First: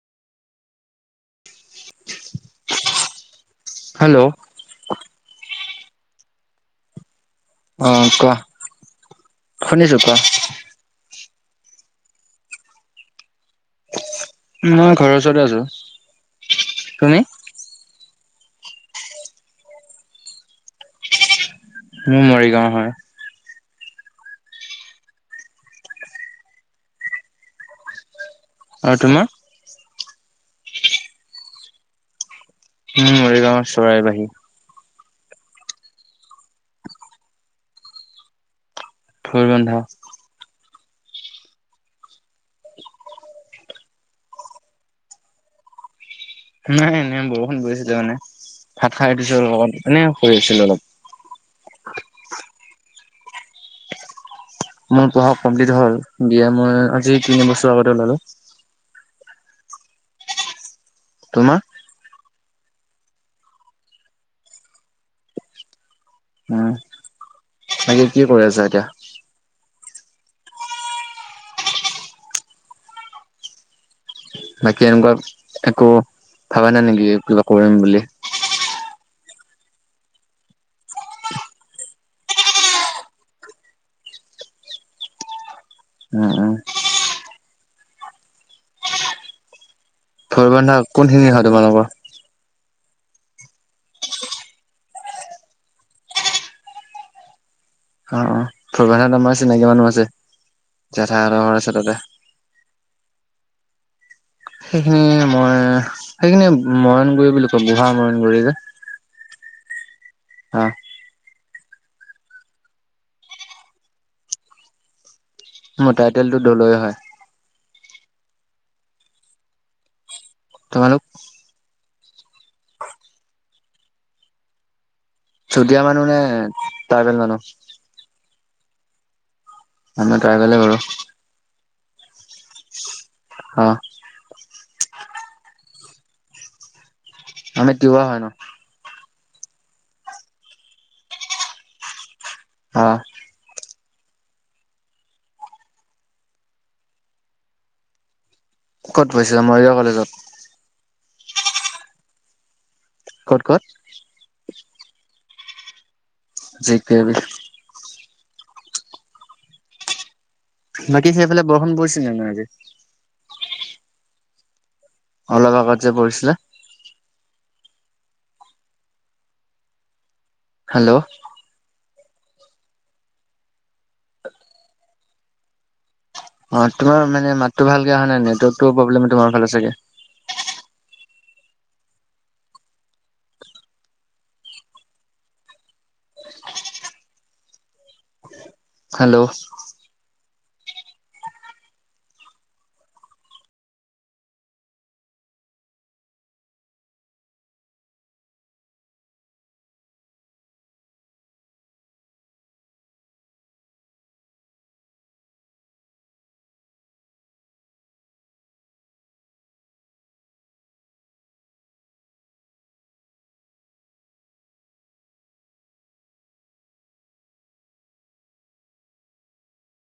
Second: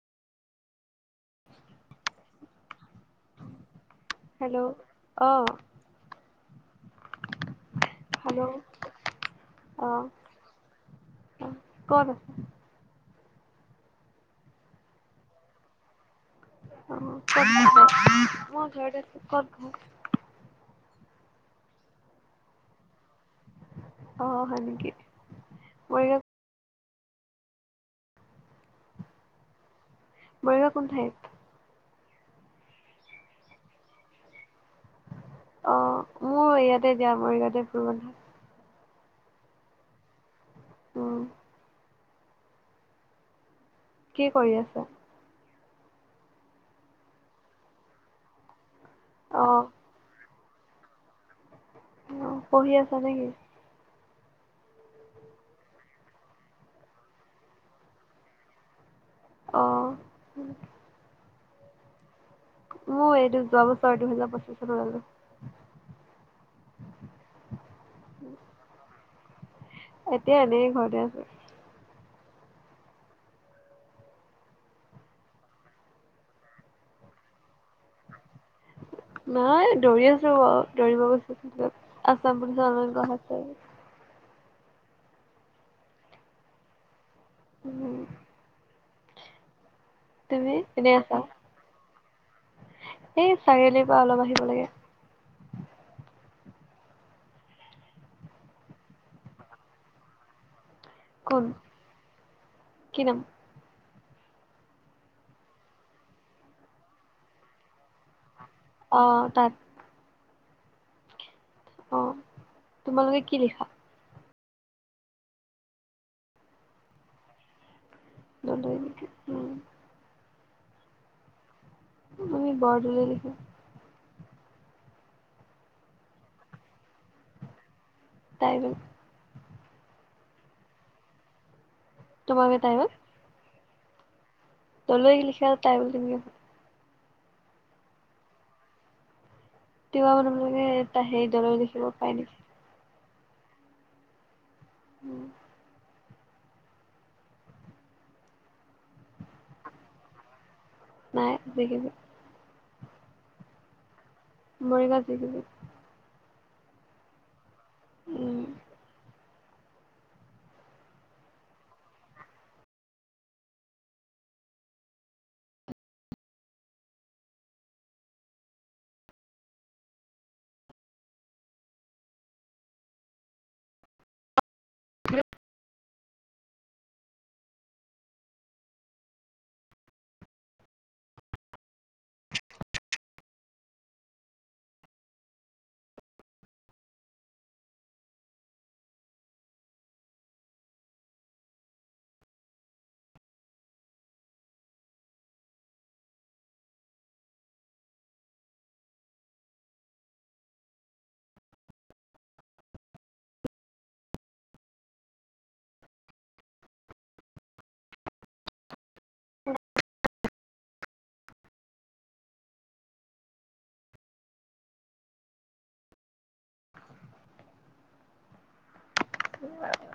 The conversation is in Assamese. [inaudible] হেল্ল'। হেল্ল', অ'। অ কোৱা হেল্ল', শুনিছো অ', কোৱা অ', ক'ত আছা। মই ঘৰৰ ওচৰতে আছো। তুমি [unintelligible] ক'ত ঘৰ? মোৰ মৰিগাঁও হয়। অ', হয় নেকি? মৰিগাঁও আৰু তোমাৰ? মৰিগাঁও কোন ঠাইত? মোৰ মৰিগাঁৱৰ চৰাই বাহী। অ', মোৰ ইয়াতে দিয়া মৰিগাঁৱতে ফুৰবন্ধাত। ফুৰবন্ধা। উম। কি কৰি আছা? নাই এনে বৰষুণ পৰিছিল মানে, ভাত খাই উঠিছো অলপ অ', আগত এনে শুই আছিলো অলপ। অ', পঢ়ি আছা নেকি। মোৰ পঢ়া কমপ্লিট হ'ল বি এ মই আজি তিনি বছৰ আগতে ওলালো। অ'। উম। তোমা? মোৰ এইটো যোৱা বছৰ দুহেজাৰ পঁচিশত ওলালোঁ। উম বাকী কি কৰি আছা এতিয়া? এতিয়া এনেই ঘৰতে আছো। বাকী এনেকুৱা একো ভাবা নাই নেকি কিবা কৰিম বুলি? নাই দৌৰি আছো, দৌৰিব গৈছো আছাম পুলিচৰ অনলাইন কৰা হৈ আছে। উম উম। উম। তুমি ভৈৰৱন্ধা এনেই আছা কোনখিনি হয় তোমালোকৰ এই চাৰিআলিৰ পৰা অলপ আহিব লাগে। অ অ ফুলবন্ধাত আমাৰ চিনাকি মানুহ আছে। জেঠাইহঁতৰ কোন ঘৰ আছে তাতে। কি নাম সেইখিনি মই সেইখিনি মৰানগুৰি বুলি কয় বুঢ়া মৰাণ গুৰি যে। অ তাত। অ। অ তোমালোকে কি লিখা মোৰ টাইটেলটো দলৈ হয়। দলৈ নেকি উম। তোমালোক আমি বৰদলৈ লিখোঁ। চুতীয়া মানুহ নে ট্ৰাইবেল মানুহ ট্ৰাইবেল। আমি ট্ৰাইবেলে বাৰু। তোমালোকে ট্ৰাইবেল অ। দলৈ লিখা ট্ৰাইবেল কেনেকে হয় আমি তিৱা হয় ন। তিৱা মানুহবিলাকে হেৰি দলৈ লিখিব পাৰে নেকি অ। উম। ক'ত পঢ়িছা মৰিগাঁও কলেজত নাই [unintelligible] ক'ত ক'ত মৰিগাঁও জি কে বিত। জি কে বি ত। উম। বাকী সেইফালে বৰষুণ পৰিছে নে নাই আজি অলপ আগত যে পৰিছিলে হেল্ল' অ তোমাৰ মানে মাতটো ভালকে অহা নাই নেটৱৰ্কটো প্ৰব্লেম তোমাৰ ফালে চাগে হেল্ল' [unintelligible] এইয়া আৰু